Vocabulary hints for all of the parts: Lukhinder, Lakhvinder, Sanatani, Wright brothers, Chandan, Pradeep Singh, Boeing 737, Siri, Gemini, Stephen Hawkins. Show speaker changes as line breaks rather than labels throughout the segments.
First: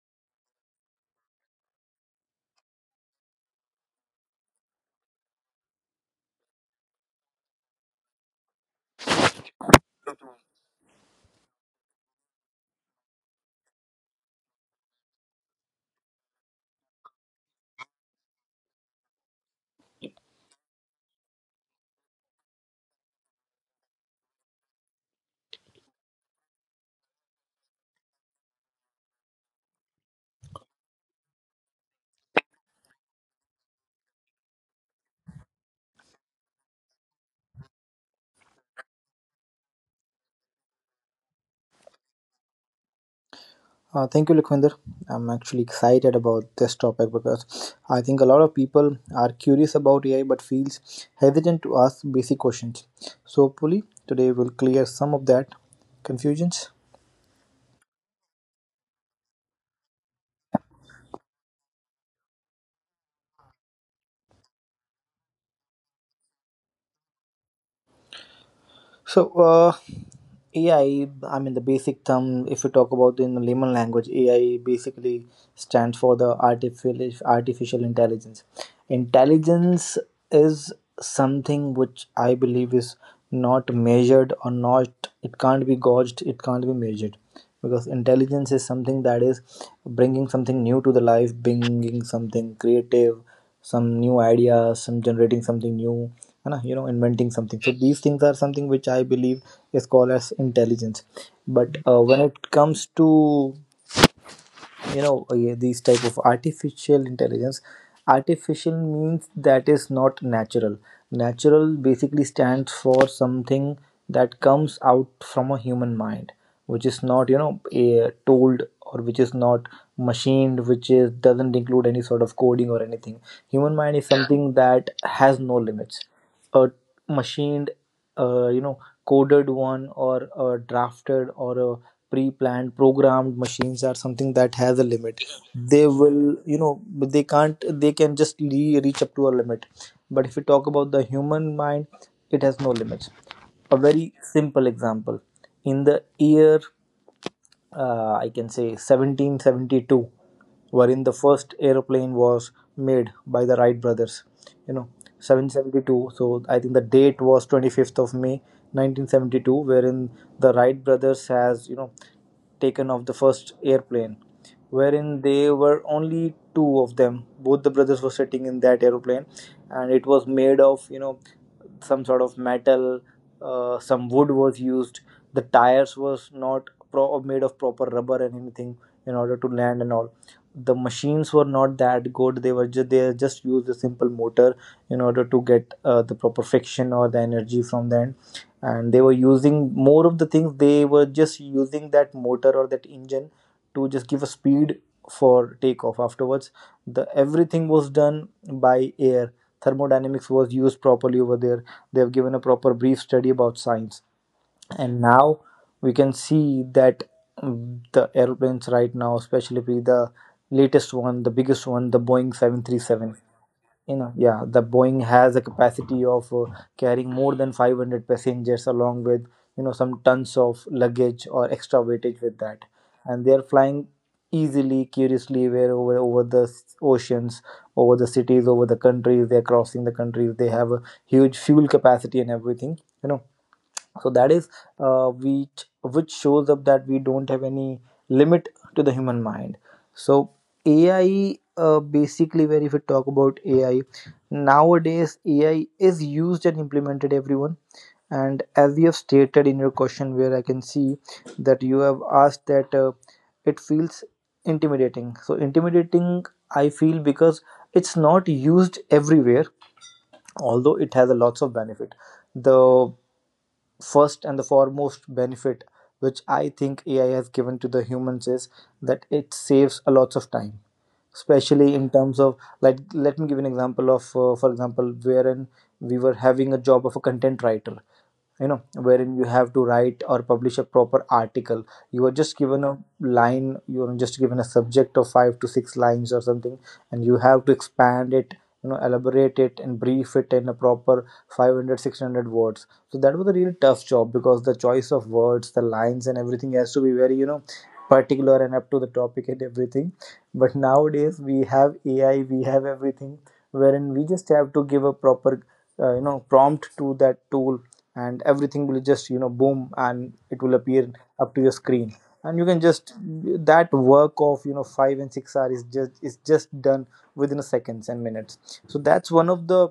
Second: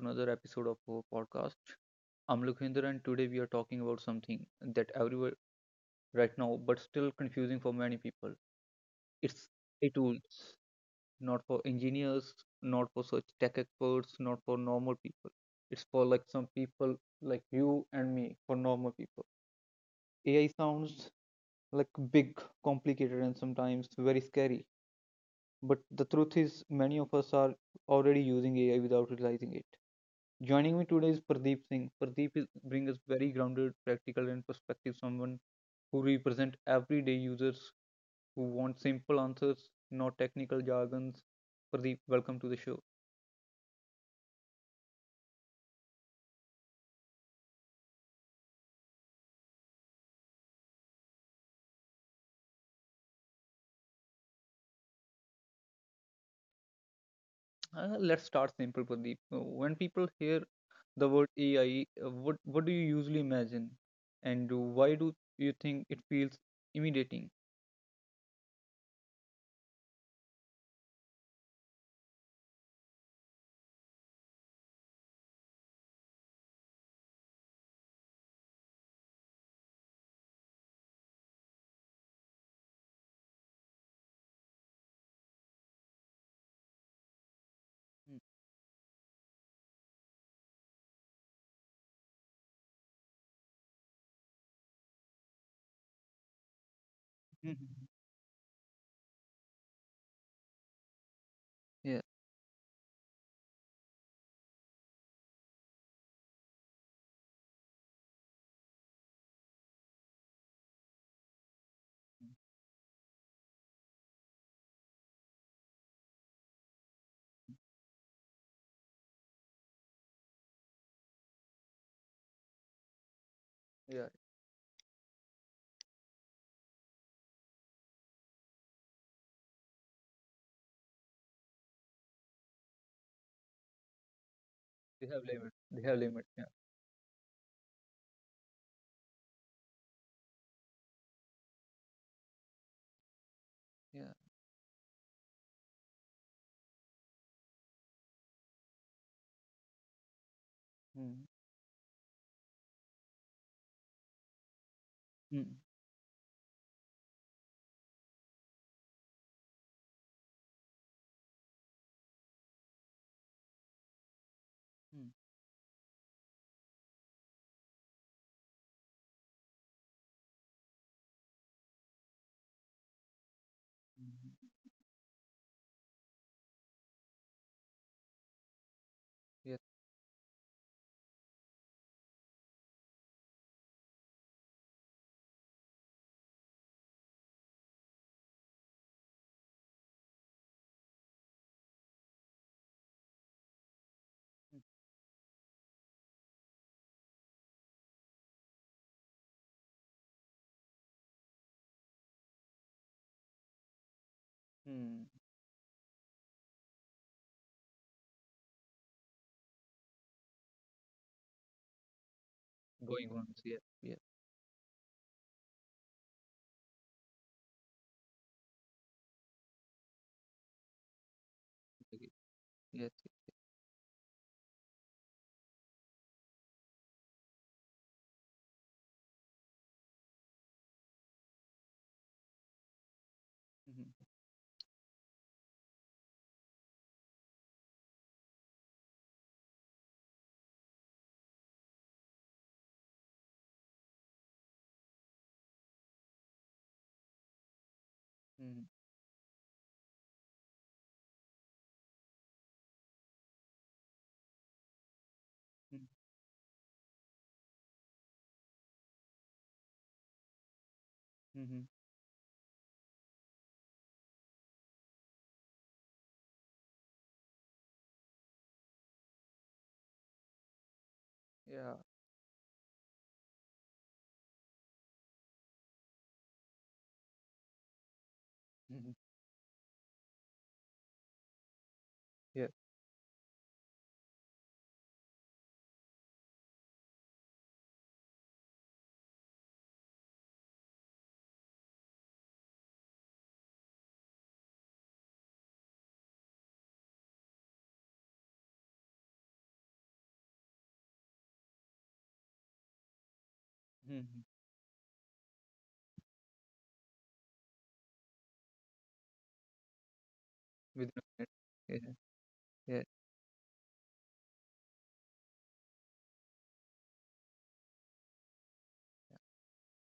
another episode of our podcast. I'm Lukhinder and today we are talking about something that everywhere right now but still confusing for many people. It's a
Uh,
tool not for engineers, not for such tech experts, not for normal people. It's for like some people like you and me, for normal people. AI sounds like big, complicated and sometimes very scary. But the truth is many of us are already using AI without realizing it. Joining me today is Pradeep Singh. Pradeep is, brings us very grounded, practical, and perspective someone who represent everyday users who want simple answers, not technical jargons. Pradeep, welcome to the show.
Thank you, Lakhvinder. I'm actually excited about this topic because I think a lot of people are curious about AI but feels hesitant to ask basic questions. So hopefully today we'll clear some of that confusions.
Let's start simple, Pradeep. When people hear the word AI, what do you usually imagine, and why do you think it feels intimidating?
So uh, AI, I mean the basic term, if you talk about in layman language, AI basically stands for the artificial intelligence. Intelligence is something which I believe is not measured or not, it can't be gauged, it can't be measured. Because
Mm,
intelligence is something that is bringing something new to the life, bringing something creative, some new ideas, some generating something new, है ना,
mm,
inventing
mm,
something.
mm.
So these things are something which I believe is called as intelligence. But
Yeah,
when it comes to these type of artificial intelligence, artificial means that is not natural, natural basically stands for something that comes out from a human mind which is not a, told or which is not machined, which is doesn't include any sort of coding or anything. Human
yeah,
mind is something that has no limits. A machined, uh, you know, coded one or a drafted or a pre-planned, programmed machines are something that has a
they have
limit.
limit. They have
They
limit. Yeah,
will, you know, but they can't. They can just reach up to a limit. But if you talk about the human mind, it has no limits. A
yeah.
very simple example: in the year I can say 1772, wherein the
Mm.
first aeroplane was made by the Wright brothers. You know,
Mm.
1772. So I think the date was 25th of May 1972, wherein the Wright brothers has you know taken off the first airplane,
Mm.
wherein they were only two of them. Both the brothers were sitting in that airplane, and it was made of you know some sort of metal,
Mm,
some
mm.
wood was used, the tires was not pro- made of proper rubber and anything in order to
Yes.
land and all. The machines were not that good, they just used a simple motor in order to get the proper friction or the energy from them, and they were using more of the things, they were just using that motor or that engine to just give a speed for takeoff. Afterwards the everything was done by air. Thermodynamics was used properly over there, they have given a proper brief study about science.
Hmm.
And now we can see that, the airplanes right now, especially the latest one, the biggest one, the Boeing
Going on,
737,
yeah, yeah,
you know, yeah, the boeing has a capacity of carrying more than 500 passengers along with you know some tons of luggage or extra
okay,
weightage with that,
yes.
and they are flying easily curiously where over, over the oceans, over the cities, over the countries, they're crossing the countries, they have a huge fuel capacity and everything, you know.
Mhm,
So that is which shows up that we don't have any limit to the human mind. So AI, basically, where if we talk about AI, nowadays AI is used and implemented everyone. And
mhm,
as you have stated in your question, where I can see that you have asked that it feels intimidating. So,
mhm,
intimidating, I feel because it's not used everywhere,
mhm,
although it has a lots of benefit. The first and the foremost benefit which I think AI has given to the humans is that it saves a lot of time,
yeah,
especially in terms of like, let me give you an example of for example, wherein we were having a job of a content writer,
mhm,
you know, wherein you have to write or publish a proper article.
yeah,
You are just given a line, you are just given a subject of five to six lines or something, and you have to expand it, you know, elaborate it and brief it in a proper 500, 600 words. So that was a really tough job because the choice of words, the lines and everything has to be very you know particular and up to the topic and everything. But nowadays we have AI, we have everything, wherein we
mhm,
just have to give a proper you know prompt to that tool, and everything will just you know boom and it will
with no
appear
net,
up to your
yeah,
screen, and you
yeah,
can just, that work of you know 5 and 6 hours is just done within seconds and minutes. So that's one of the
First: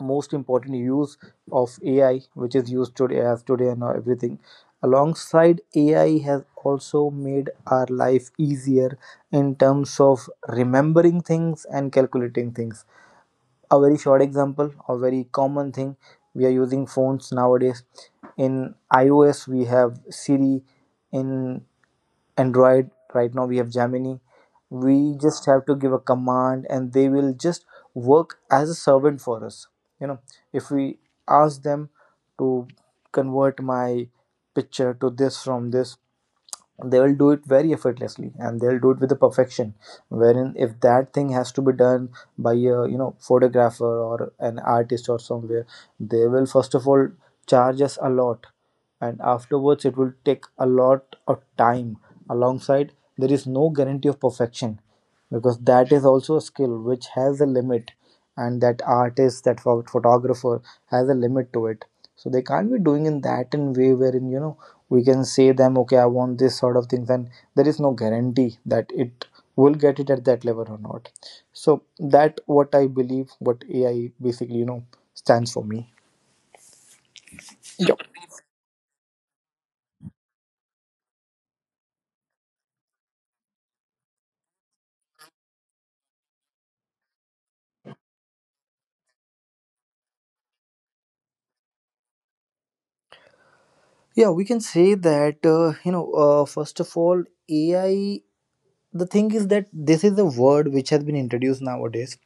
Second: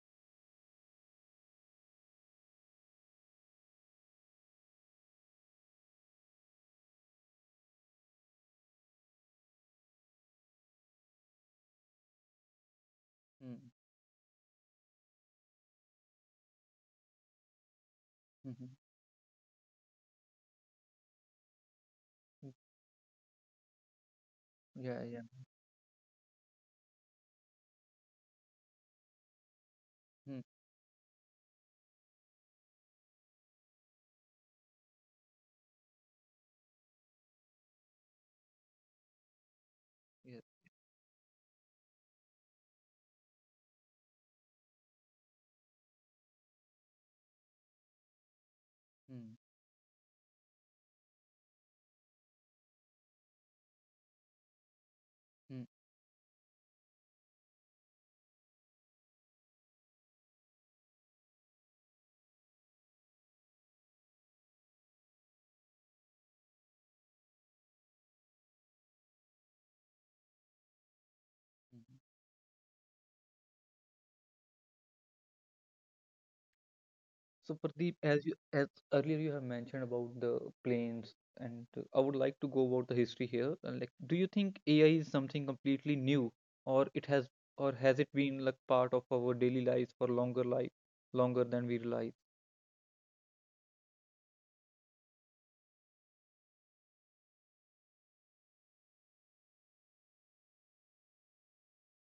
most important use of AI, which is used today as today and everything. Alongside, AI has also made our life easier in terms of remembering things and calculating things.
mhm,
A very short example, a very common thing, we are using phones nowadays. In
mhm,
iOS we have Siri, in
mm,
Android right now we have Gemini.
yeah,
We
yeah,
just have to give a command and they will just work as a servant for us, you know.
mhm,
If we ask them to convert my picture to this from this, they will do it very effortlessly and they'll do it with the perfection.
yeah.
Wherein if that thing has to be done by a you know photographer or an artist or somewhere, they will first of all charge us a lot, and
Mhm,
afterwards it will take a lot of time. Alongside, there is no guarantee of perfection because
mhm,
that is also a skill which has a limit, and that artist, photographer has a limit to it. So they can't be doing in that in way wherein you know we can say them okay I want this sort of things, and there is no guarantee that it will get it at that level or not. So
mhm.
that what I believe what AI basically you know stands for me.
So
Yep.
Pradeep, as you as earlier you have mentioned about the planes, and I would like to go about the history here. And like, do you think AI is something completely new, or it has, or has it been like part of our daily lives for longer life, longer than we realize?
Yeah, we can say that, first of all, AI, the thing is that this is a word which has been introduced nowadays,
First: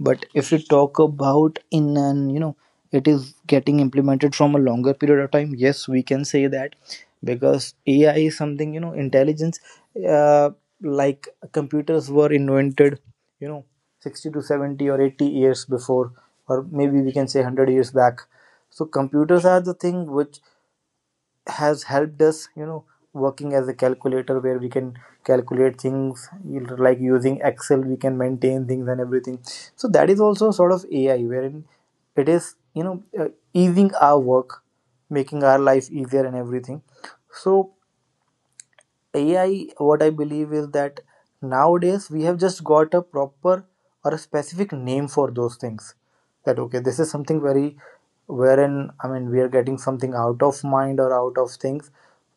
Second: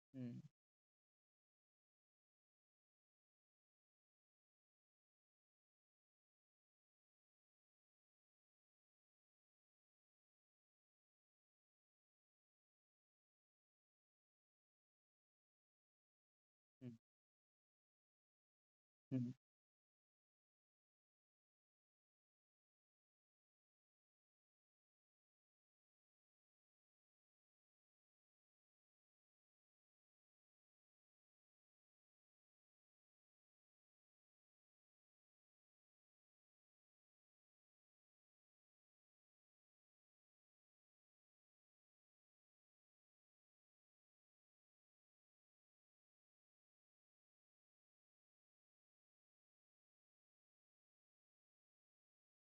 but
Mm,
if we talk about in an you know, it is getting implemented from a longer period of time, yes we can say that. Because AI is something you know intelligence, uh, like computers were invented, you know, 60 to 70 or 80 years before, or
mm,
maybe we can say 100 years back. So
mm,
computers are the thing which has helped us you know working as a calculator, where we can calculate things, you know, like using Excel we can maintain things and everything. So that is also sort of AI, wherein it is you know easing our work, making our life easier and everything. So AI, what I believe is that nowadays we have just got a proper or a specific name for those things. That okay, this is something very, wherein I mean we are getting something out of mind or out of things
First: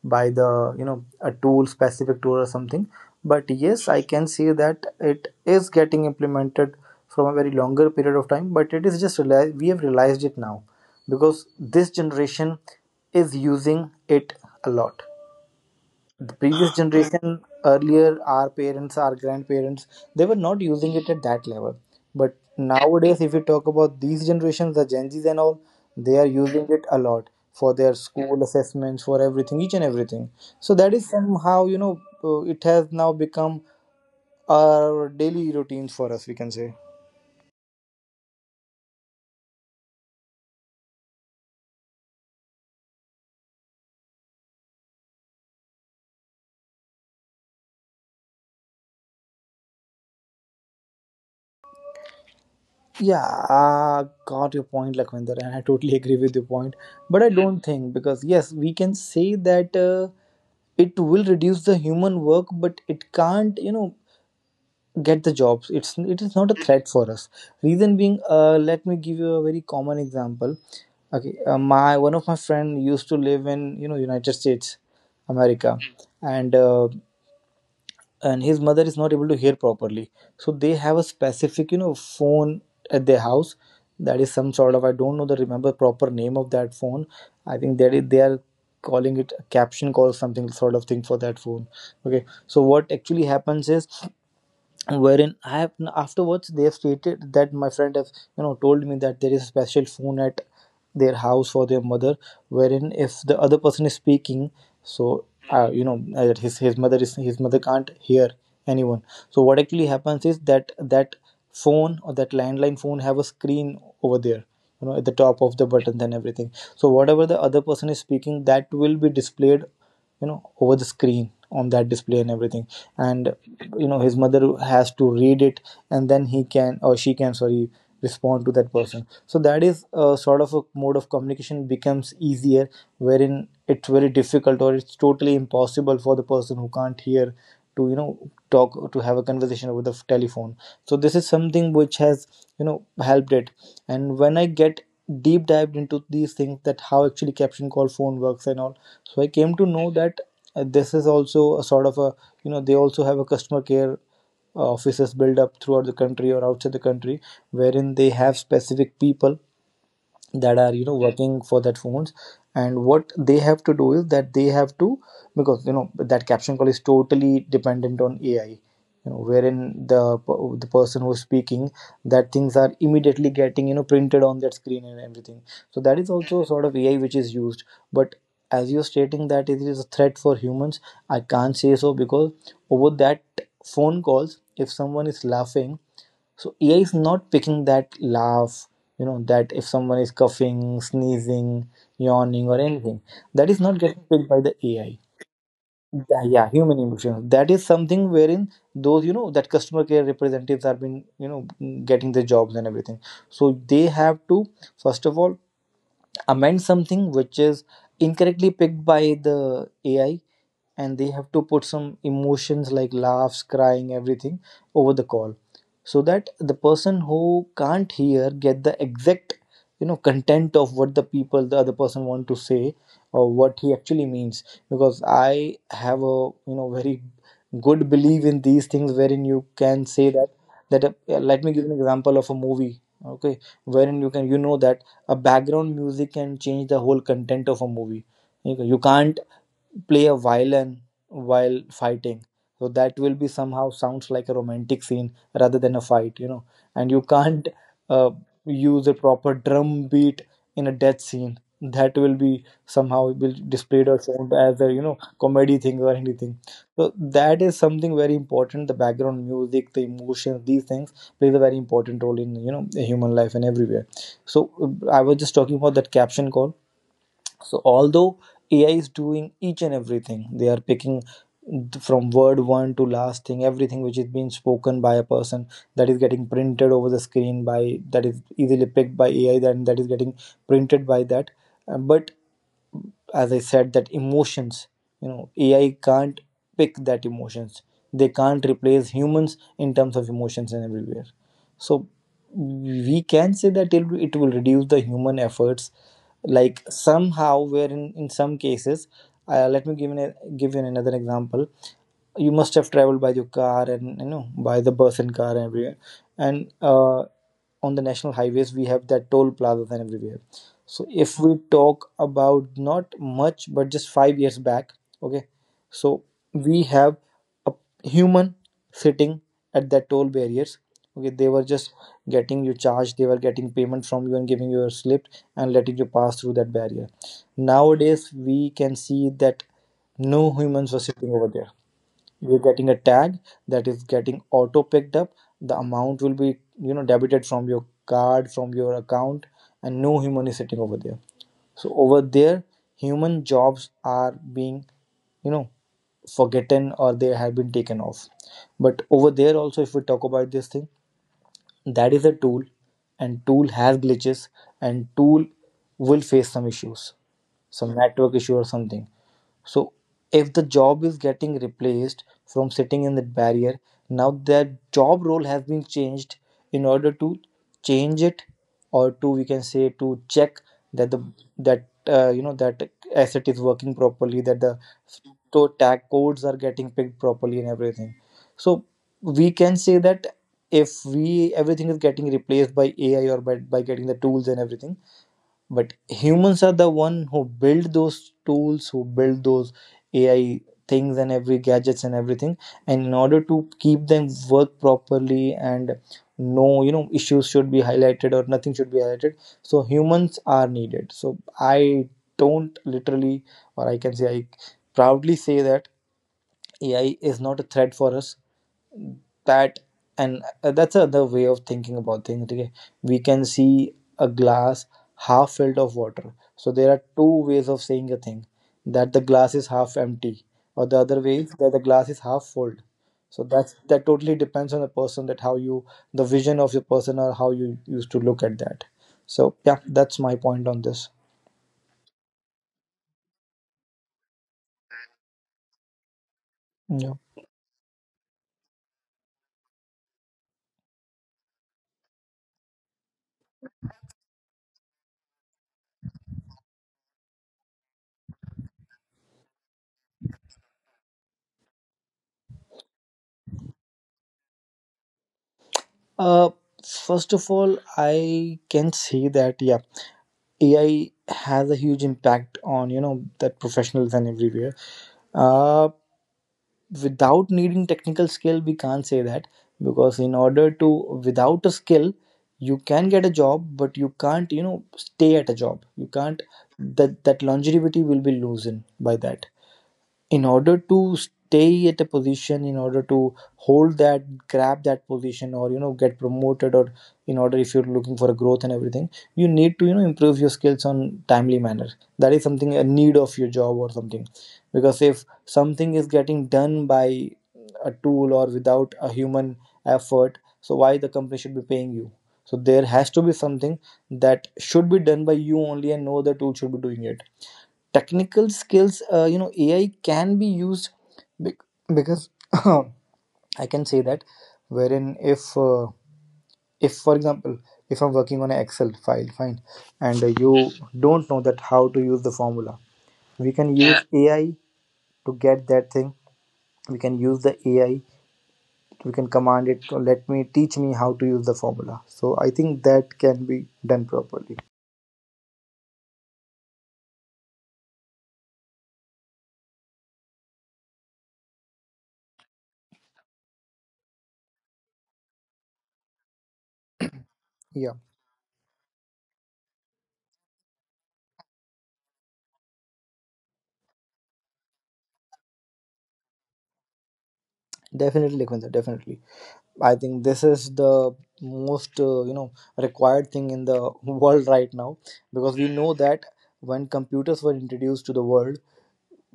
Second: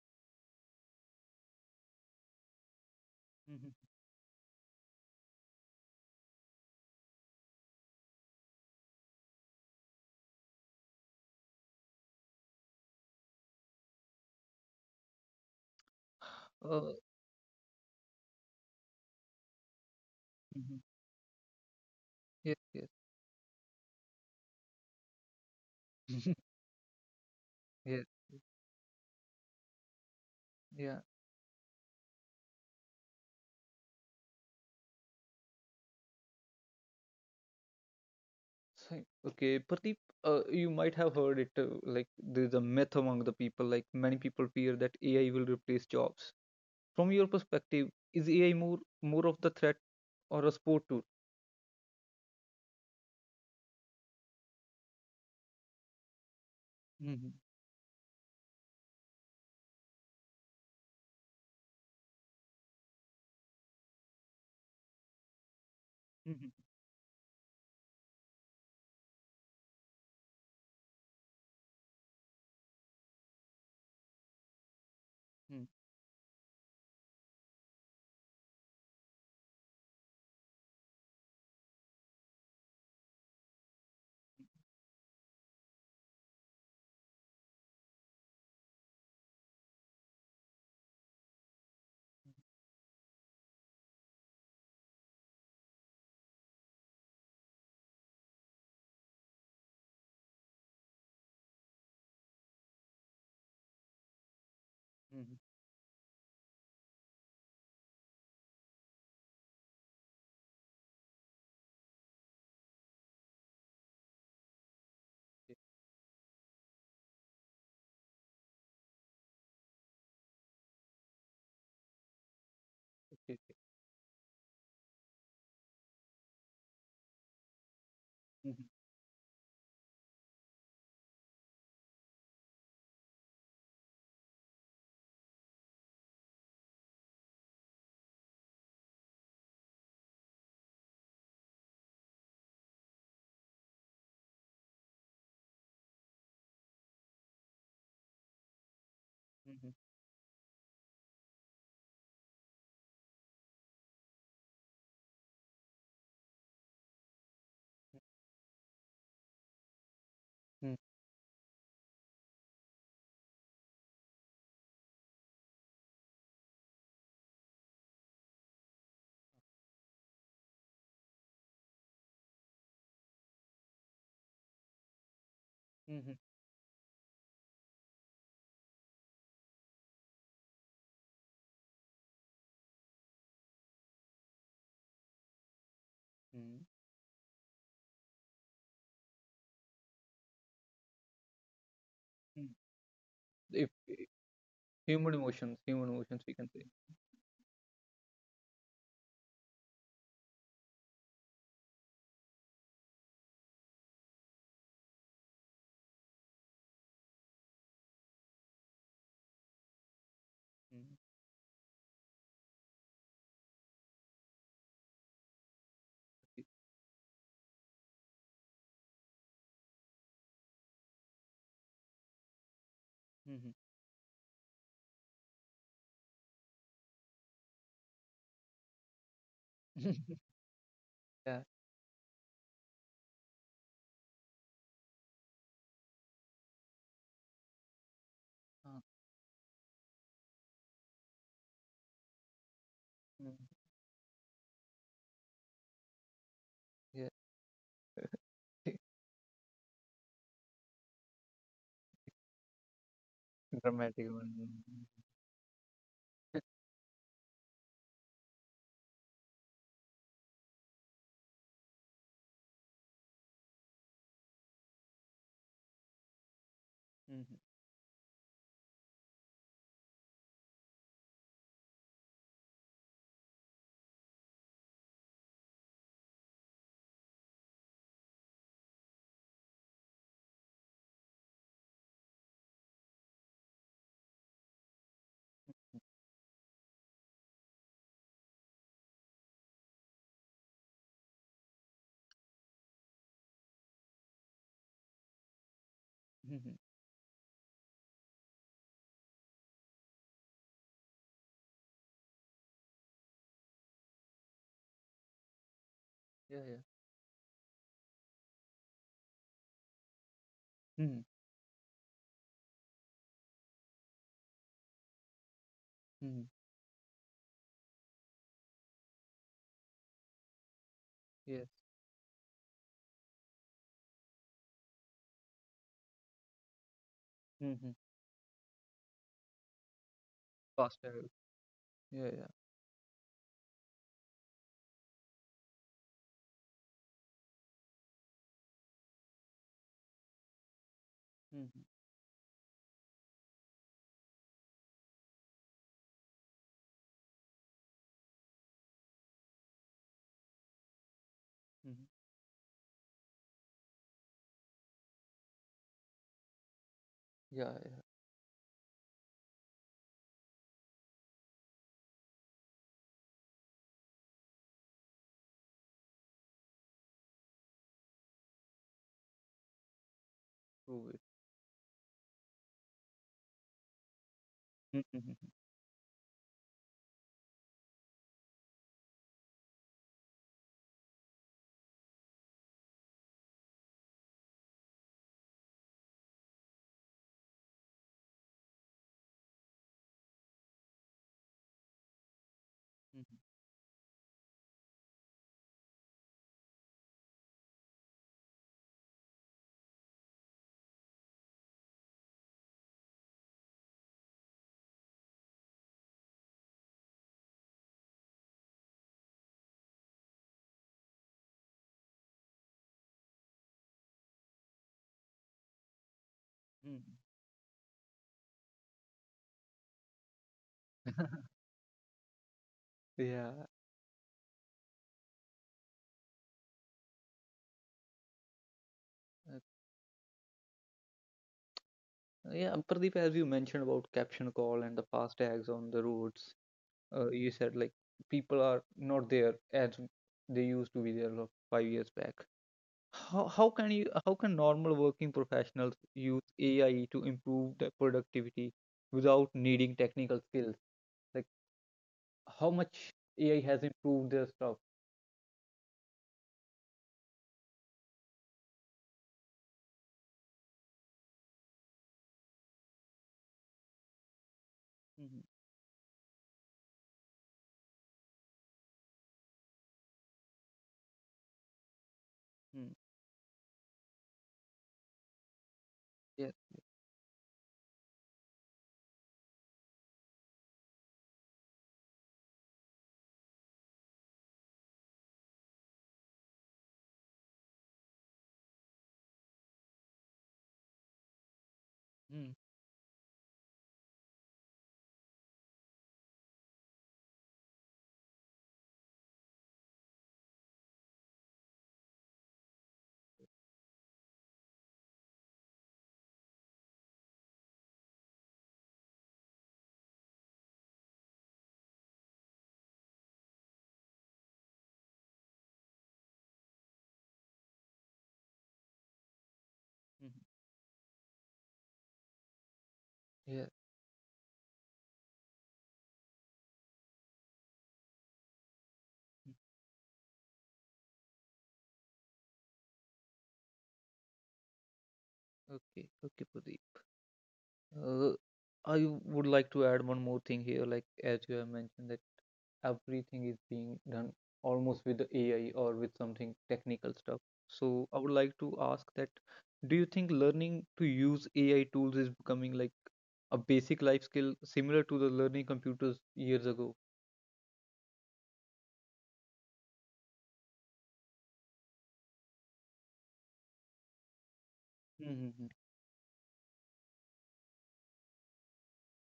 by the you know a tool, specific tool or something. But
mhm.
yes, I can see that it is getting implemented from a very longer period of time. But it is just realized, we have realized it now because this generation is using it a lot. The previous
Uh,
generation, earlier, our parents, our grandparents, they were not
mhm.
using it at that level. But
Yes, yes,
nowadays, if you talk about these generations, the Gen Z's and all, they are using it a lot for their
yes,
school assessments, for everything, each and everything. So that
yeah.
is somehow you know it has now become our daily routines for us, we can say.
So, okay, Pradeep, you might have heard it. Like there's a myth among the people. Like many people fear that AI will replace jobs. From your perspective, is AI more of the threat or a sport tool?
Yeah, I got your point, Lakwinder, and I totally agree with your point. But I
Mhm,
don't think, because yes we can say that it will reduce the human work, but it can't you know get the jobs. It's it is not
mhm,
a threat for us. Reason being, let me give you a very common example. Okay, my one of my friend used to live in you know United States,
mhm,
America. And and his mother is not able to hear properly. So they have a specific you know phone at their house. That is some sort of, I don't know the remember proper name of that phone, I think that they are calling it a caption call, something sort of thing for that phone. Okay, so what actually happens is, wherein I have afterwards, they have stated that my friend have you know told me that there is a special phone at their house for their mother, wherein if the other person is speaking, so
mhm.
that his mother is, his mother can't hear anyone. So what actually happens is that phone or that landline phone have a screen over there, at the top of
Okay,
the buttons and everything, so whatever the other person is speaking that will be displayed over the screen on that display and everything. And
okay, okay.
his mother has to read it, and then he can, or she can sorry, respond to
Mhm,
that person. So that is a sort of a mode of communication becomes easier, wherein it's very difficult or it's totally impossible for the person who can't hear to talk, to have a conversation over the telephone. So this is something which has helped it. And when I get deep dived into these things, that how actually caption call phone works and all, so I came to
mhm,
know that this is also a sort of a, they also have a customer care offices built up throughout the country or outside the country, wherein they have specific people that
mhm,
are working for that phones. And what they have to do is that they have to, because you know that caption call is totally dependent on AI, wherein the person who's speaking, that things are immediately getting printed on that screen and everything. So that is
mhm,
also sort of AI which is used. But as you're stating that it is a threat for humans, I can't say so, because over that phone calls, if someone is laughing, so
mhm,
AI is not picking that laugh, that if someone is coughing, sneezing, yawning,
mhm.
or anything, that is
If
not getting
if
picked by the AI.
human emotions, human
Yeah,
emotions, we
yeah,
can say.
human emotions. That is something wherein those, that customer care representatives are been, getting the jobs and everything. So they have to, first of all, amend something which is incorrectly picked by the AI, and
Mhm,
they have to put some emotions like laughs, crying, everything over the call, so that
okay.
the person who can't hear get the exact content of what the people, the other person want to say, or
Mhm,
what he actually means. Because I have a very good belief in these things, wherein you can say that let
yeah.
me give an example of a movie. Okay, wherein you know that a background music can change the whole content of a movie. You
Uh,
can't play a violin while fighting, so that will be
mm,
somehow sounds like a romantic scene rather than a fight, and you
yeah.
can't uh, use a proper drum beat in a death scene, that will be somehow will displayed or
Dramatic
shown
one.
as a comedy thing or anything.
Mhm.
So that is something very important, the background music, the emotions, these things plays a very important role in human life and everywhere. So I was just talking about that caption call.
Mhm.
So although AI is doing each and everything, they are picking from word one to last thing, everything which is being spoken by a person, that is getting printed over the screen by, that is easily picked by AI, then that is getting printed by that. But as I said, that emotions, AI can't pick that emotions. They can't replace humans in terms of emotions and everywhere. So we can say that it will reduce the human efforts,
Mhm.
like somehow, where in some cases, let me give you, give you another example. You must have traveled by your car and by the bus and car everywhere,
Yeah,
and
yeah.
on the national highways we have that toll plazas and everywhere. So
Mhm.
if we talk about not much, but just 5 years back, okay, so
Mhm.
we have a human sitting at the toll barriers. Okay, they were
Yes.
just getting you charged, they were getting payment from you and giving you a slip and letting you pass through that barrier.
Mhm.
Nowadays, we can see that no humans were sitting
Faster.
over there.
Yeah, yeah.
You're getting a tag that is getting auto picked up. The amount will be, debited from your card, from your account, and no human is sitting over there.
Mhm.
So over there, human jobs are being, you know, forgotten, or they have been taken off. But over there also, if we talk about this thing,
Mhm.
that is a tool, and tool has glitches, and tool will face some issues,
Yeah,
some
yeah.
network issue or something. So if the job is getting replaced from sitting in the barrier, now that job role has been changed in order to change it, or to, we can say, to check that
Prove
the
it.
that you know that asset is working properly, that the
Mhm. Mhm.
to tag codes are getting picked properly and everything. So we can say that if we everything is getting replaced by AI or by getting the tools and everything, but humans are the one who build those tools, who build those AI things and every gadgets and everything. And in order
Mhm.
to keep them work properly, and no issues should be highlighted or nothing should be highlighted, so humans are needed. So I don't literally, or I can say, I proudly say that AI is not a threat for us, that. And that's another way of thinking about things, okay? We can see a glass half filled of water. So there are
Mhm.
two ways of saying a thing, that the glass is half empty, or the other way is that the glass is half full. So
Yeah.
that's that, totally depends on the person, that how you, the vision of your person, or how you used to look at that. So
uh,
yeah, that's my point on this.
Yeah, Pradeep, as you mentioned about caption call and the fast tags on the roads,
Yeah.
you said like people are not there as they used to be there like, 5 years back. How can normal working professionals use AI to improve their productivity without needing technical skills? Like how much AI has improved their stuff?
Uh, first of all, I can say that yeah, AI has a huge impact on that professionals and everywhere. Uh, without needing technical skill we can't say that, because in order to, without a skill, you
Mm-hmm.
can get a job but you can't stay at a job, you can't,
Yes.
that longevity will be loosened by that. In order to stay at a position, in order to hold that, grab that position, or get promoted, or in order, if you're looking for a growth and everything, you need to improve your skills on timely manner, that is
Mm-hmm.
something a need of your job or something. Because if something is getting done by a tool or without a human effort, so why the company should be paying you? So there has to be something that should be done by you only and no other tool should be doing it. Technical skills, AI can be used, bec- because I can say that, wherein if for example, if I'm working on an excel file, fine, and you don't know that how to use the formula, we
Yeah.
can use AI to get that thing, we can use the AI, we can command it to let me teach me how to use the formula, so I think that can be done properly.
Okay. Okay, Pradeep. Uh, I would like to add one more thing here, like as you have mentioned that everything is being done almost with the AI or with something technical stuff.
Yeah,
So I would like to ask that do you think learning to use AI tools is becoming like a basic life skill similar to the learning computers years ago?
definitely Lakwinder, definitely I think this is the most required thing in the world right now. Because we
Hmm,
know that when computers were introduced to the world,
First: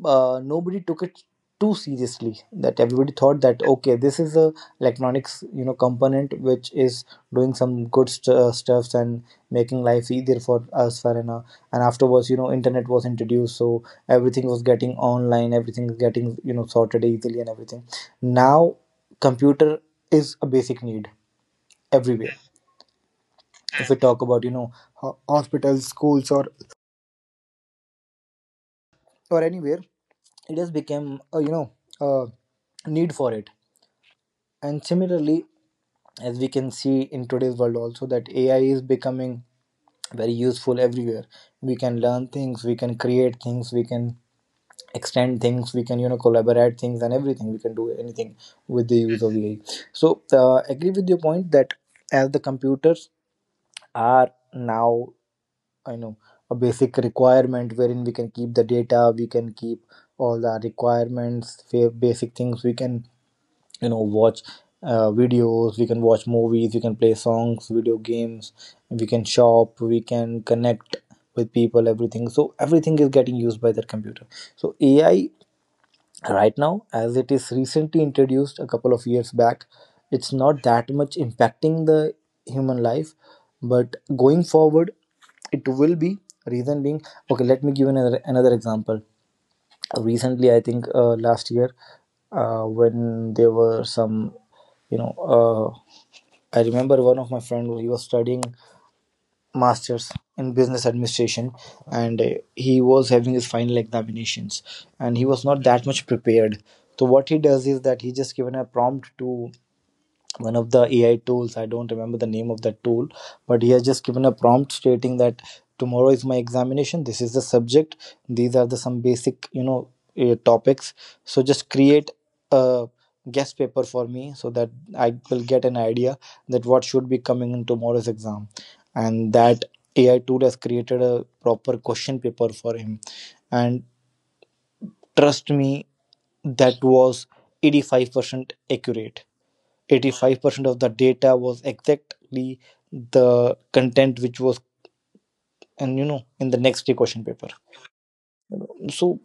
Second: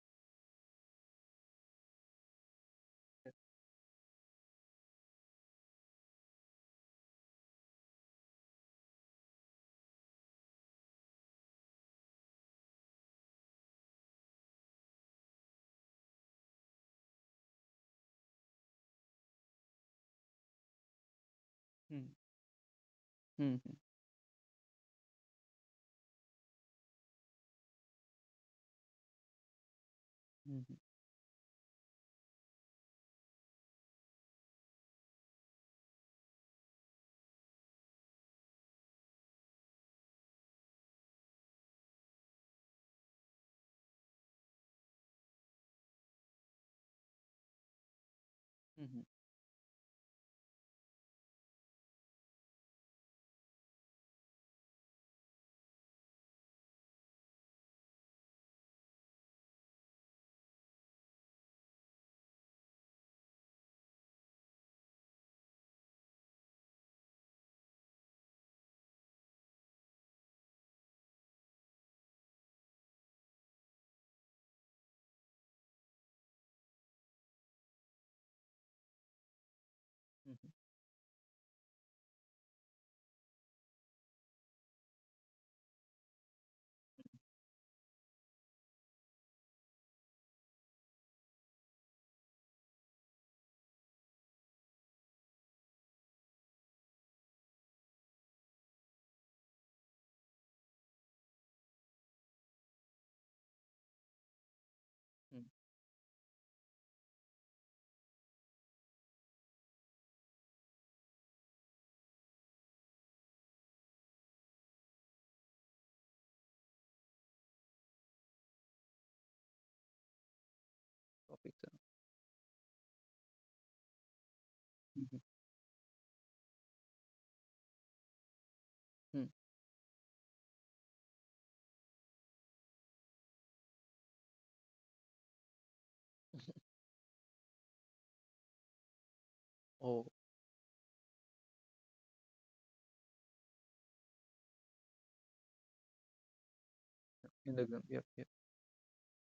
nobody took it too seriously, that everybody thought that okay, this is a electronics component which is doing some good stuffs and making life easier for us, and afterwards internet was introduced, so everything was getting online, everything is getting sorted easily and everything. Now computer is a basic need
hmm.
everywhere.
Mm-hmm.
If we talk about hospitals, schools, or anywhere, it has
Hmm,
become a need for it. And similarly, as we can see in today's world also, that AI is becoming very useful everywhere. We can learn things, we can create things, we can extend things, we can collaborate things and everything, we can do anything with the
hmm,
use of AI. So agree with your point that as the computers are now, I know, a basic requirement, wherein we can keep the data, we can keep all the requirements, basic things, we can watch videos, we can watch movies, we can play songs, video games, we can shop, we can connect with people, everything. So everything is getting used by their computer. So AI right now, as it is recently introduced a couple of years back, it's
hmm,
not that much impacting the human life, but going forward it will be, reason being, okay let me give another example. Recently I think last year, when there were some, you know uh, I remember one of my friend he was studying masters in business administration, and he was having his final examinations, and he was
hmm.
not that much prepared. So what he does is that he just given a prompt to one of the AI tools. I don't remember the name of that tool, but he has just given a prompt stating that tomorrow is my examination. This is the subject. These are the some basic, topics. So
Topics.
just create a guest paper for me so that I
Mm-hmm.
will get an idea that what should be coming in tomorrow's exam, and that AI tool has created a proper question paper for him. And trust me, that was 85% accurate.
Oh,
85% of the data was exactly the content which was, and you know in the next day question paper.
in the yeah, yeah.
So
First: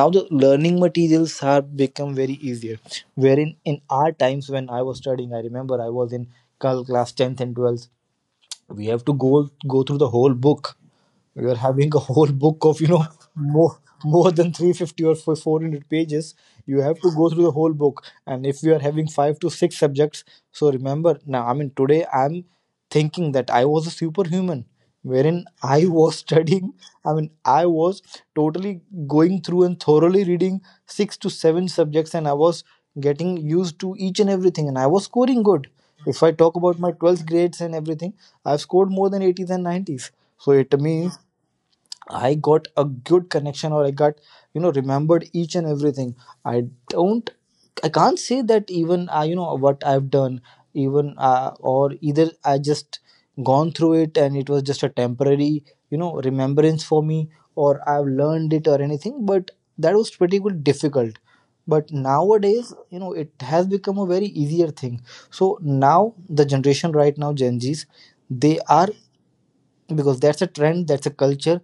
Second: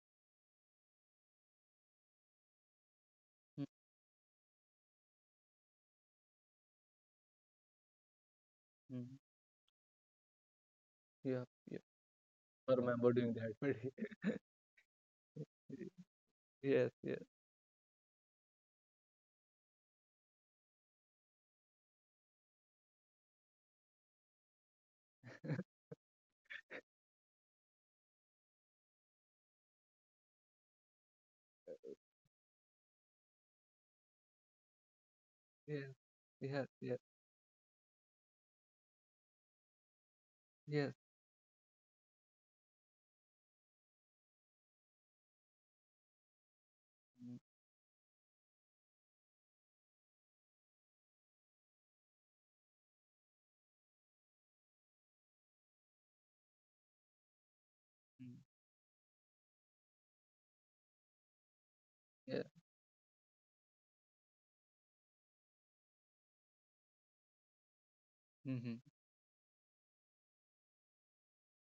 now the learning materials have become very easier, wherein in our times when I was studying, I remember I was in class 10th and 12th, we have
Mm-hmm.
to go through the whole book.
Yeah,
We are
yeah.
having a whole
I
book of
remember doing that.
more more than 350 or 400 pages.
Yes,
You have to
yes,
go through the whole book, and if you are having five to six subjects, so remember, now I mean today I'm thinking that I was a superhuman wherein I was studying. I mean I was totally going through and thoroughly reading six to seven subjects, and I was getting used to each and everything, and I was scoring good.
yes,
If I
yes,
talk about
yes,
my 12th grades and everything, I've scored more than 80s and 90s, so it
yes,
means I got a good connection or I got, remembered each and everything. I
mm,
don't, I can't say that even, what I've done, even, or either I just gone through it, and it was just a temporary, remembrance for me, or I've
mm,
learned it or anything, but that was pretty good difficult. But
yeah.
nowadays, it has become a very easier thing. So now the generation right now, Gen Zs, they
Mm-hmm.
are, because that's a trend, that's a culture,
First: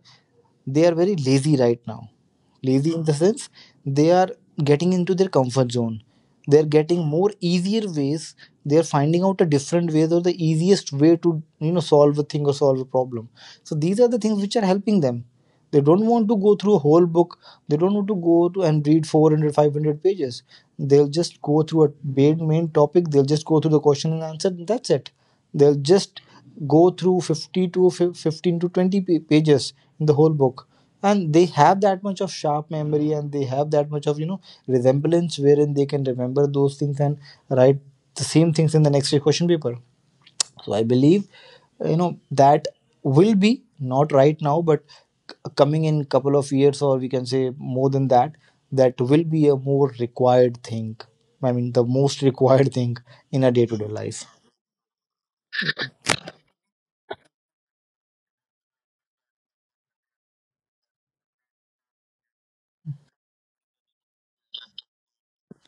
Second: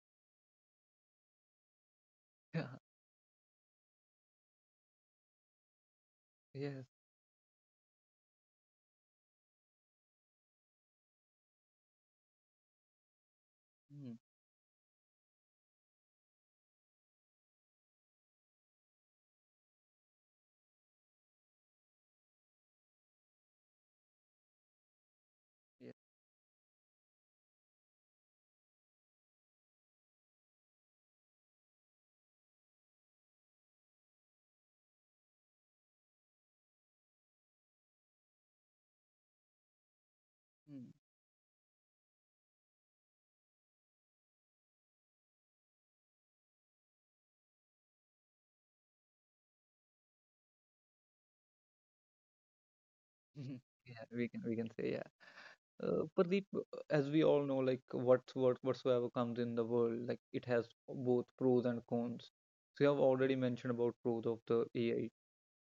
they are very lazy right now.
Yeah,
Lazy in the sense they are getting into their comfort zone, they're
yes.
getting more easier ways, they're finding out a different ways or the easiest way to solve a thing or solve a problem. So these are the
Mm-hmm.
things which are helping them. They don't want to go through a whole book, they don't want to go to and read 400, 500 pages. They'll just go through a main topic, they'll just go through the question and answer, and that's it. They'll
Yes.
just go through 50 to 15 to 20 pages in the whole book, and they have that much of sharp memory, and they have that much of resemblance wherein they can remember those things and write the same things in the next question paper. So I
Mm-hmm.
believe uh, you know that will be not right now, but c- coming in couple of years, or we can say more than that, that will be a more required thing. I mean the most required thing in a day to day
Yeah,
life.
we can say yeah. Pradeep, as we all know, like what's what whatsoever comes in the world, like it has both pros and cons. So you have already mentioned about pros of the AI.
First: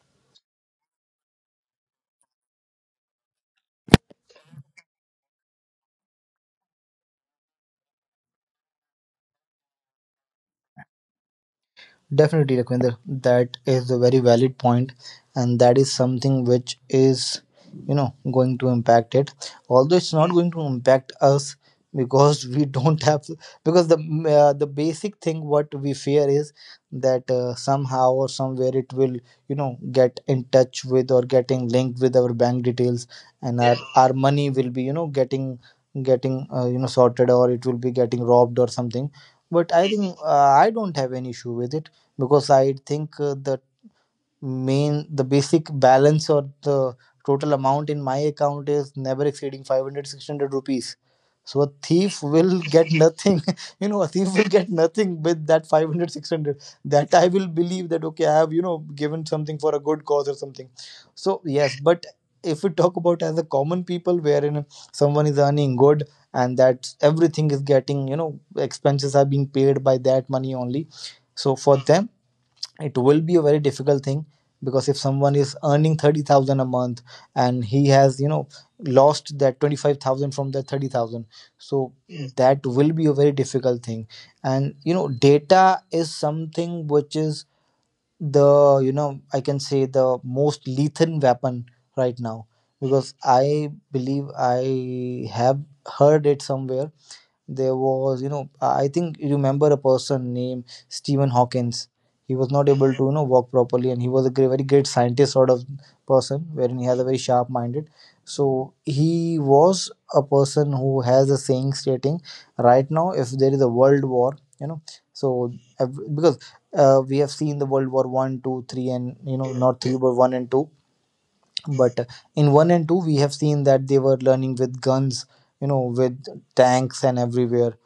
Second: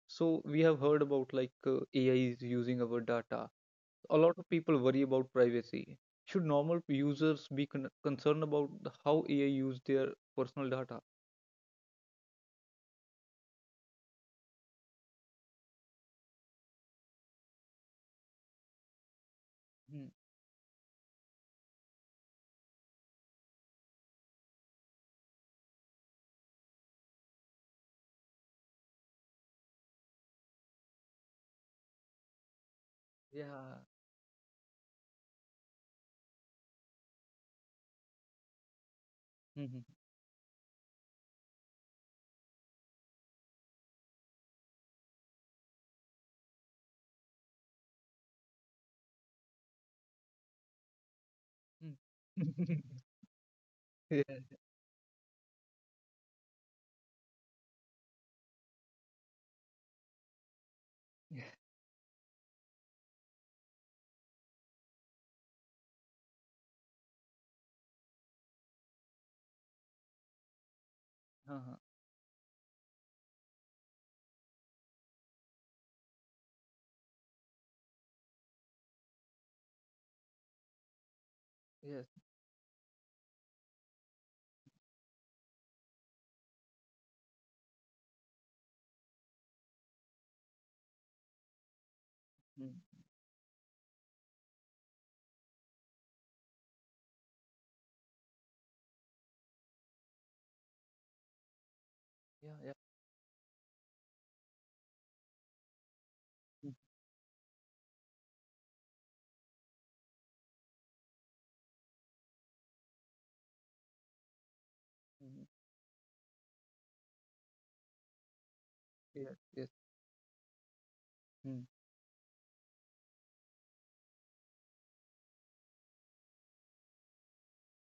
So we have heard about like AI is using our data. A lot of people worry about privacy. Should normal users be concerned about how AI use their personal data?
Definitely, Lakwinder, that is a very valid point, and that is something which is, going to impact it. Although
Mm.
it's not going to impact us because we don't have, because the basic thing what we fear is that somehow or somewhere it will get in touch with or getting linked with our bank details, and our
Yeah.
our money will be getting sorted, or it will be getting robbed or something. But
Mhm.
I think I don't have any issue with it, because I think the basic balance, or the total amount in my account is never exceeding 500 600 rupees. So a thief
Mm.
will get nothing a
Yeah.
thief will get nothing with that 500 600. That I will believe that okay, I have given something for a good cause or something. So
Yeah.
yes, but if we talk about as a common people wherein someone is earning good, and that everything is getting, expenses are being paid by that money only. So for
Uh-huh.
them it will be a very difficult thing, because if someone is earning 30,000 a month, and he has lost that 25,000 from that 30,000, so
Yes.
That will be a very difficult thing. And data is something which is the, I can say, the most lethal weapon right now.
Mm.
Because I believe I have heard it somewhere. There was, I think you remember a person named Stephen Hawkins. He was
Yeah.
not
Yeah.
able to, walk properly, and he was a very great scientist sort of person,
Mm.
wherein he has a very sharp minded. So he was a person who has a saying stating, right now, if there is a world war,
Mhm.
so because we have seen the World War One, Two, Three, and
Yes. Yes.
not three, but one and two.
Mm.
But in one and two, we have seen that they were learning with guns, with tanks and everywhere.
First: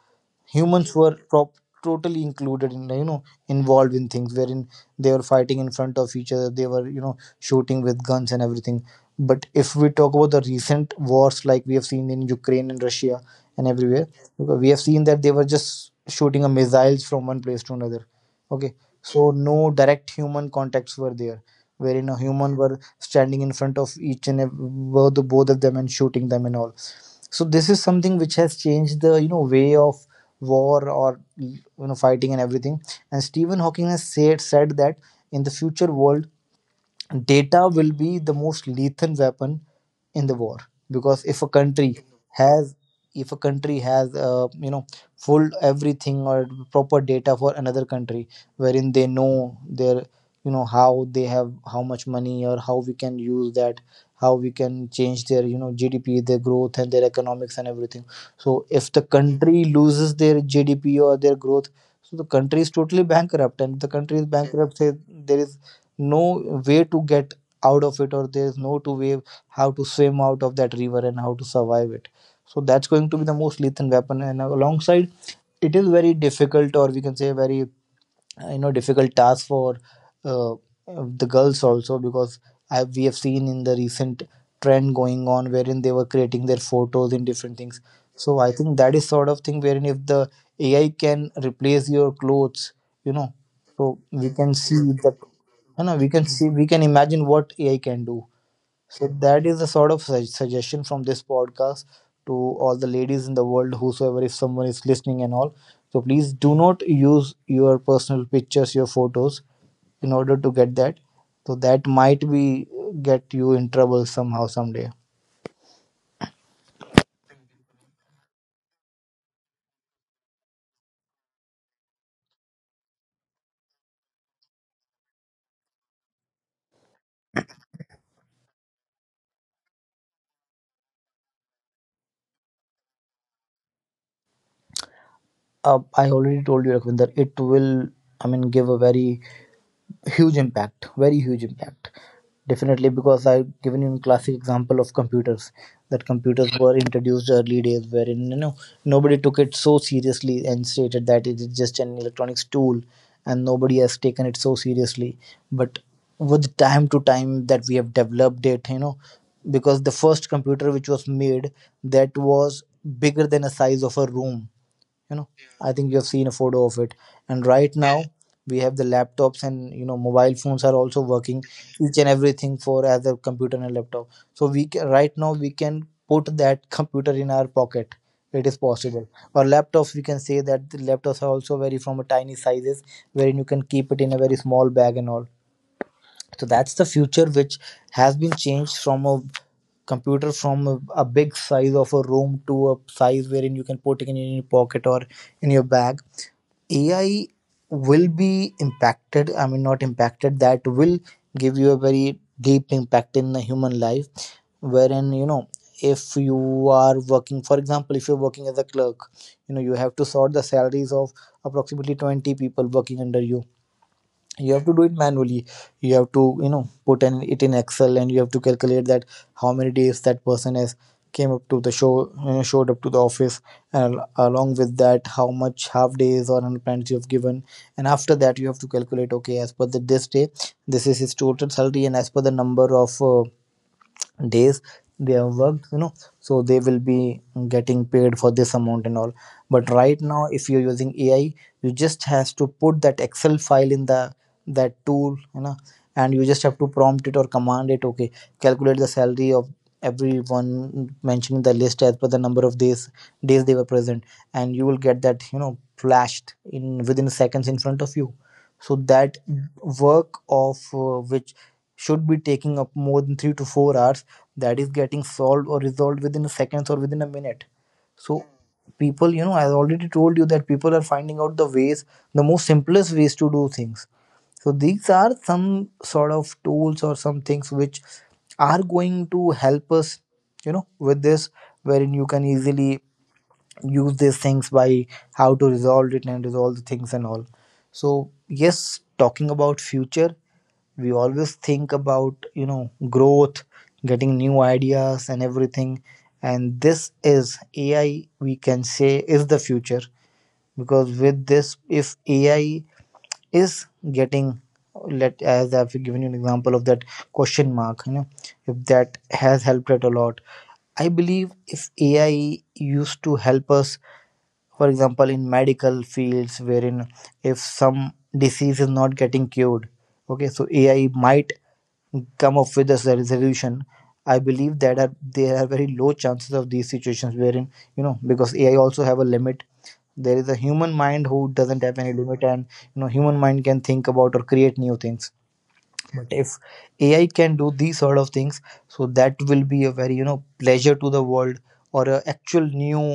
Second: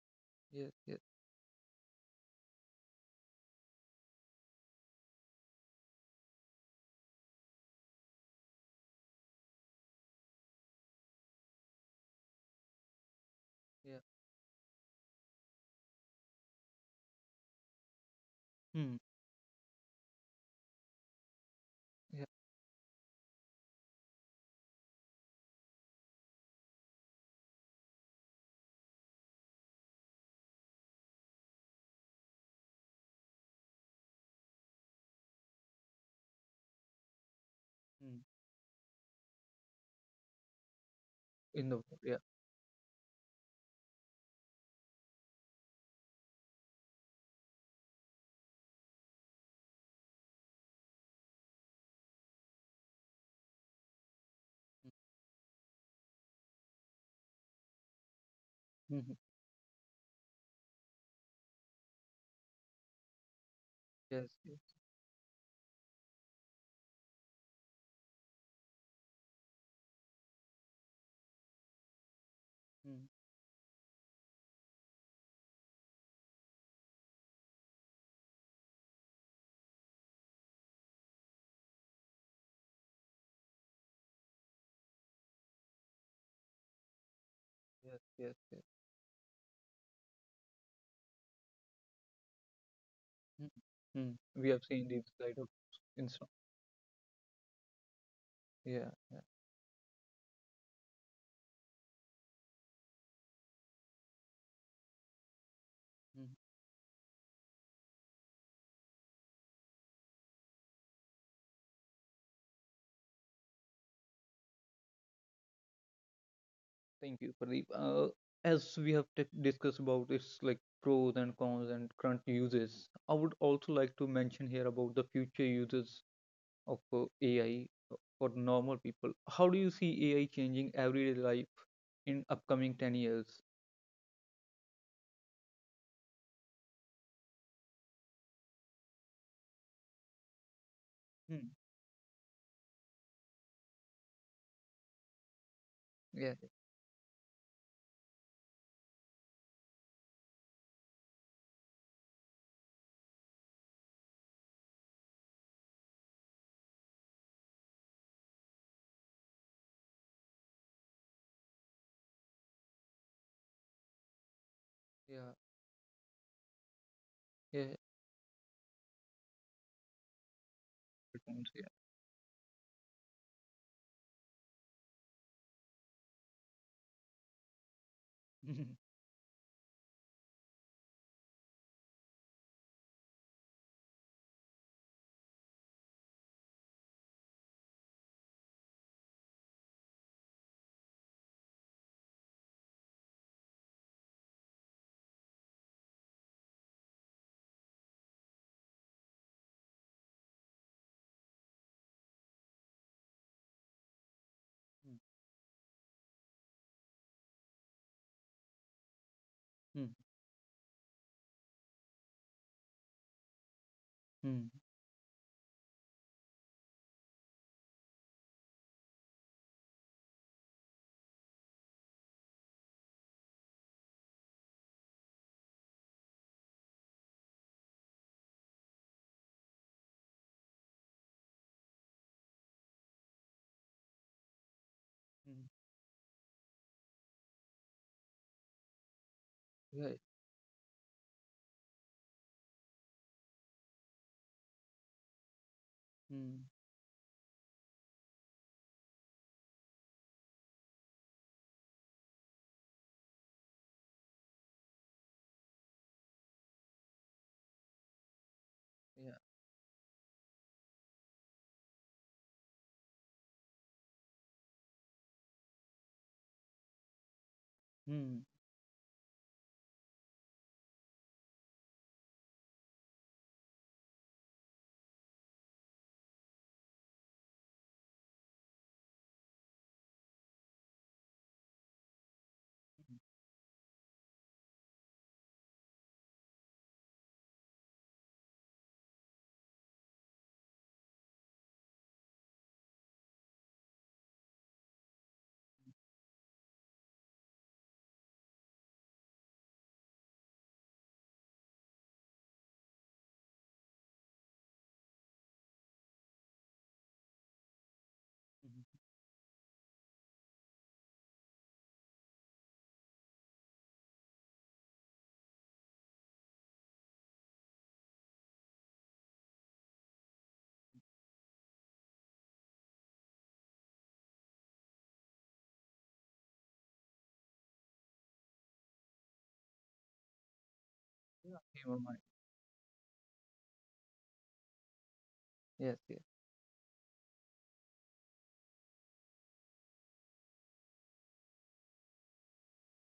Yes.
Humans
Yes.
were totally included in, involved in things wherein they were fighting in front of each other, they were shooting with guns and everything. But if we talk about the recent wars, like we have seen in Ukraine and Russia and
Yeah.
everywhere. Okay, we have seen that they were just shooting a missiles from one place to another. Okay.
Mm.
So no direct human contacts were there, wherein a
Yeah.
human were standing in front of both of them and shooting them and all. So this is something which has changed the, way of war or, fighting and everything. And Stephen Hawking has said that in the future world, data will be
Mm.
the most lethal weapon in the war. Because
In the world. Yeah.
has if a country has full everything or proper data for another country, wherein they know their, how they have, how much money, or how we can use that, how we can change their, GDP, their growth and their economics and everything. So if
Mm.
the
Mhm.
country loses their GDP or their growth, so the country is totally bankrupt. And if the country
Yes.
is
Yes.
bankrupt say, there is no way to get out of it, or there's no to way how to swim out of that river and how to survive it. So that's
Mm.
going to be the most lethal weapon. And alongside, it is very difficult, or we can say very, difficult task for, uh, the girls also, because we have seen in the recent trend going on wherein they were creating their photos in different things.
Yes. Yes.
So I
Yes.
think that is sort of thing wherein if the AI can replace your clothes, you know
Mm.
so
Mm.
we
We
can
have
see
seen these
that
side of
you know we
Insta.
can see we can imagine what AI can do.
Yeah.
So
Yeah.
that is the sort of suggestion from this podcast to all the ladies in the world, whosoever, if someone is listening and all. So please
Mm.
do not use your personal pictures, your photos, in order to get that. So that might be get you in trouble somehow someday.
Thank you, Pradeep. As we have discussed about its like pros and cons and current uses, I would also like to mention here about the future uses of AI for normal people. How do you see AI changing everyday life in upcoming 10 years?
I already told you, Rakhvinder. It will, I mean, give a very huge impact, very huge
Hmm.
impact, definitely. Because I've given you a classic example of computers, that
Yeah,
computers were introduced early days wherein nobody took it so seriously, and stated that it is just an electronics tool, and nobody has taken it so seriously. But with time to time that we have developed it, because the first computer which was made, that was bigger than a size of a room. you know
yeah,
I think you have seen a photo of it. And
yeah.
right
It
now, yeah. We have the laptops, and you know, mobile phones are also working
comes yeah.
each and everything for as a computer and a laptop. So we can, right now we can put that computer in our pocket. It is
Mm-hmm.
possible. Or laptops, we can say that the laptops are also very from a tiny sizes, wherein you can keep it in a very small bag and all. So that's the future which has been changed from a computer from a big size of a room to a size wherein you can put it in your pocket or in your bag. AI will be impacted, I mean not impacted, that will give you a very deep impact in the human life, wherein you know, if you are working, for example, if you're working as a clerk, you know, you
Hmm,
have to sort the salaries of approximately 20 people working under you.
hmm,
You have to do it manually. You have to, you know, put an, it in excel, and you have to calculate that how many days that person has came up to the show, showed up to the office, and along with that how much half days or unplanned you have given. And after that you have to calculate, okay, as per the this day, this is his total salary, and as per the number of days they have
hmm,
worked, you know, so they will be getting paid for this amount and all. But
hmm. Yeah.
right now if you're using AI, you just has to put that excel file in the that tool, you know, and you just
Hmm.
have to prompt it or command it, okay, calculate the salary of everyone mentioning the list as per the number of days they were present, and you will get that, you know, flashed in within seconds in front of you. So that
Yeah.
work of which should be taking up more than 3 to 4 hours, that is getting solved or resolved within seconds or within a minute.
Hmm,
So people, you know, I already told you that people are finding out the ways, the most simplest ways to do things. So these are some sort of tools or some things which are going to help us, you know, with this, wherein you can easily use these things by how to resolve it and resolve the things and all. So yes, talking about future, we always think about, you know, growth, getting new ideas and everything. And this is AI, we can say, is the future, because with this, if AI is getting, let as I've given you an example of that question mark, you know, if
mhm.
that has helped it a lot. I believe if AI used to help us, for example, in medical fields, wherein if some disease is not getting cured, okay, so AI might come up with a resolution. I believe that are there are very low chances of these situations, wherein you know, because AI also have a limit. There is a human mind who
Yeah.
doesn't have
Came on
any
mind.
limit, and you know, human mind can think about or create new things.
Yes,
But
yes,
if AI can do these sort of things, so that will be a very, you know, pleasure to the world, or a actual new,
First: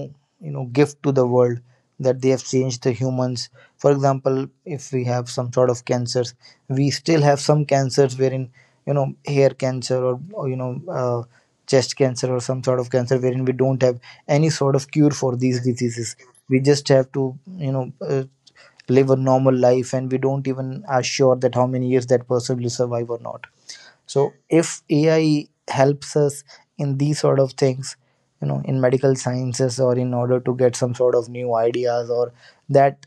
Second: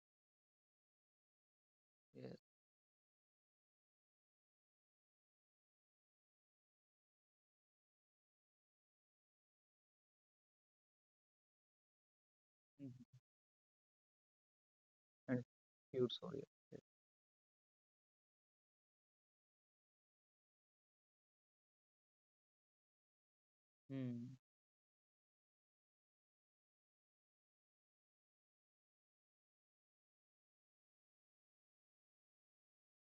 you know, gift to the world that they
yes.
have changed the humans. For example, if we have some sort of cancers, we still have some cancers wherein, you know, hair cancer or, you know, uh, chest cancer or some sort of
Hmm.
cancer wherein we don't have any sort of cure for
And
these
pure
diseases.
soul. Yes.
We
Yes.
just have to, you know, live a normal life, and we don't even are sure that how many years that person will survive or not. So
Hmm.
if AI helps us in these sort of things, you know, in medical sciences or in order to get some sort of new ideas or that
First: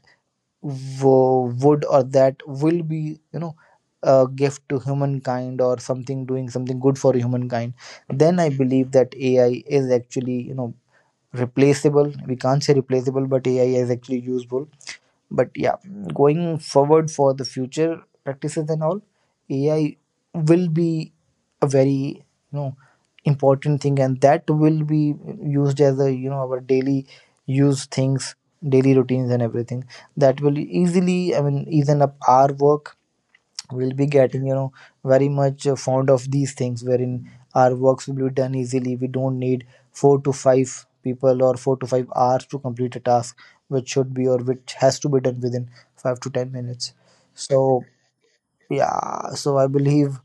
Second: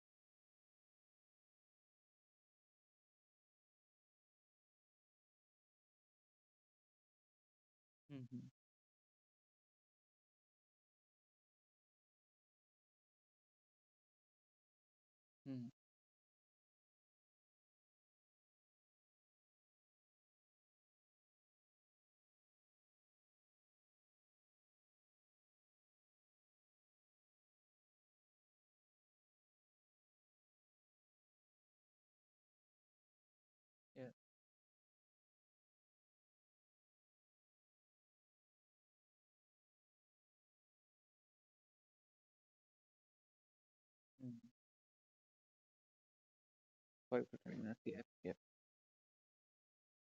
would, or that will be, you know, a gift to humankind, or something doing something good for humankind, then I
Hmm,
believe that AI is actually, you know, replaceable, we can't say replaceable, but AI is actually useful. But
hmm.
yeah, going forward for the future practices and all, AI will be a very, you know, important thing, and that will be used as a, you know, our daily use things, daily routines, and everything. That will easily, I mean, easen up our work. We'll be
Yeah.
getting, you know, very much fond of these things, wherein our works will be done easily. We don't need four to five people or 4 to 5 hours to complete a task which should be or
Hmm.
which has to be done within 5 to 10 minutes.
Five to
So
ten minutes. Yeah. Yeah.
yeah, so I believe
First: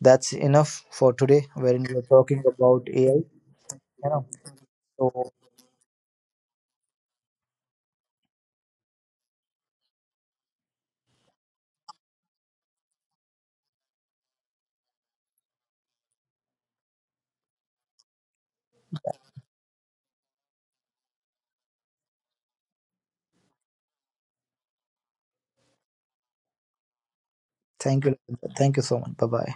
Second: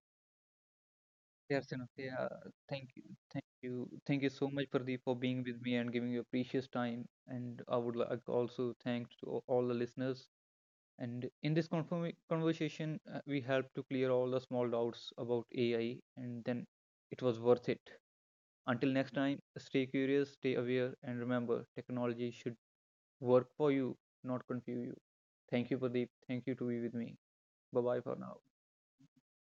that's enough for today,
Yeah,
wherein we're
absolutely.
talking about
Thank you,
AI,
thank you,
you
thank
know.
you so much, Pradeep, for
So
being with me and giving your precious time. And I would like also thank to all the listeners. And in this conversation, we helped to clear all the small doubts about AI, and then it was worth it. Until next time, stay curious, stay aware, and remember, technology should work for you, not confuse you. Thank you, Pradeep. Thank you to be with me. Bye bye
thank you,
for now.
thank you so much, bye bye.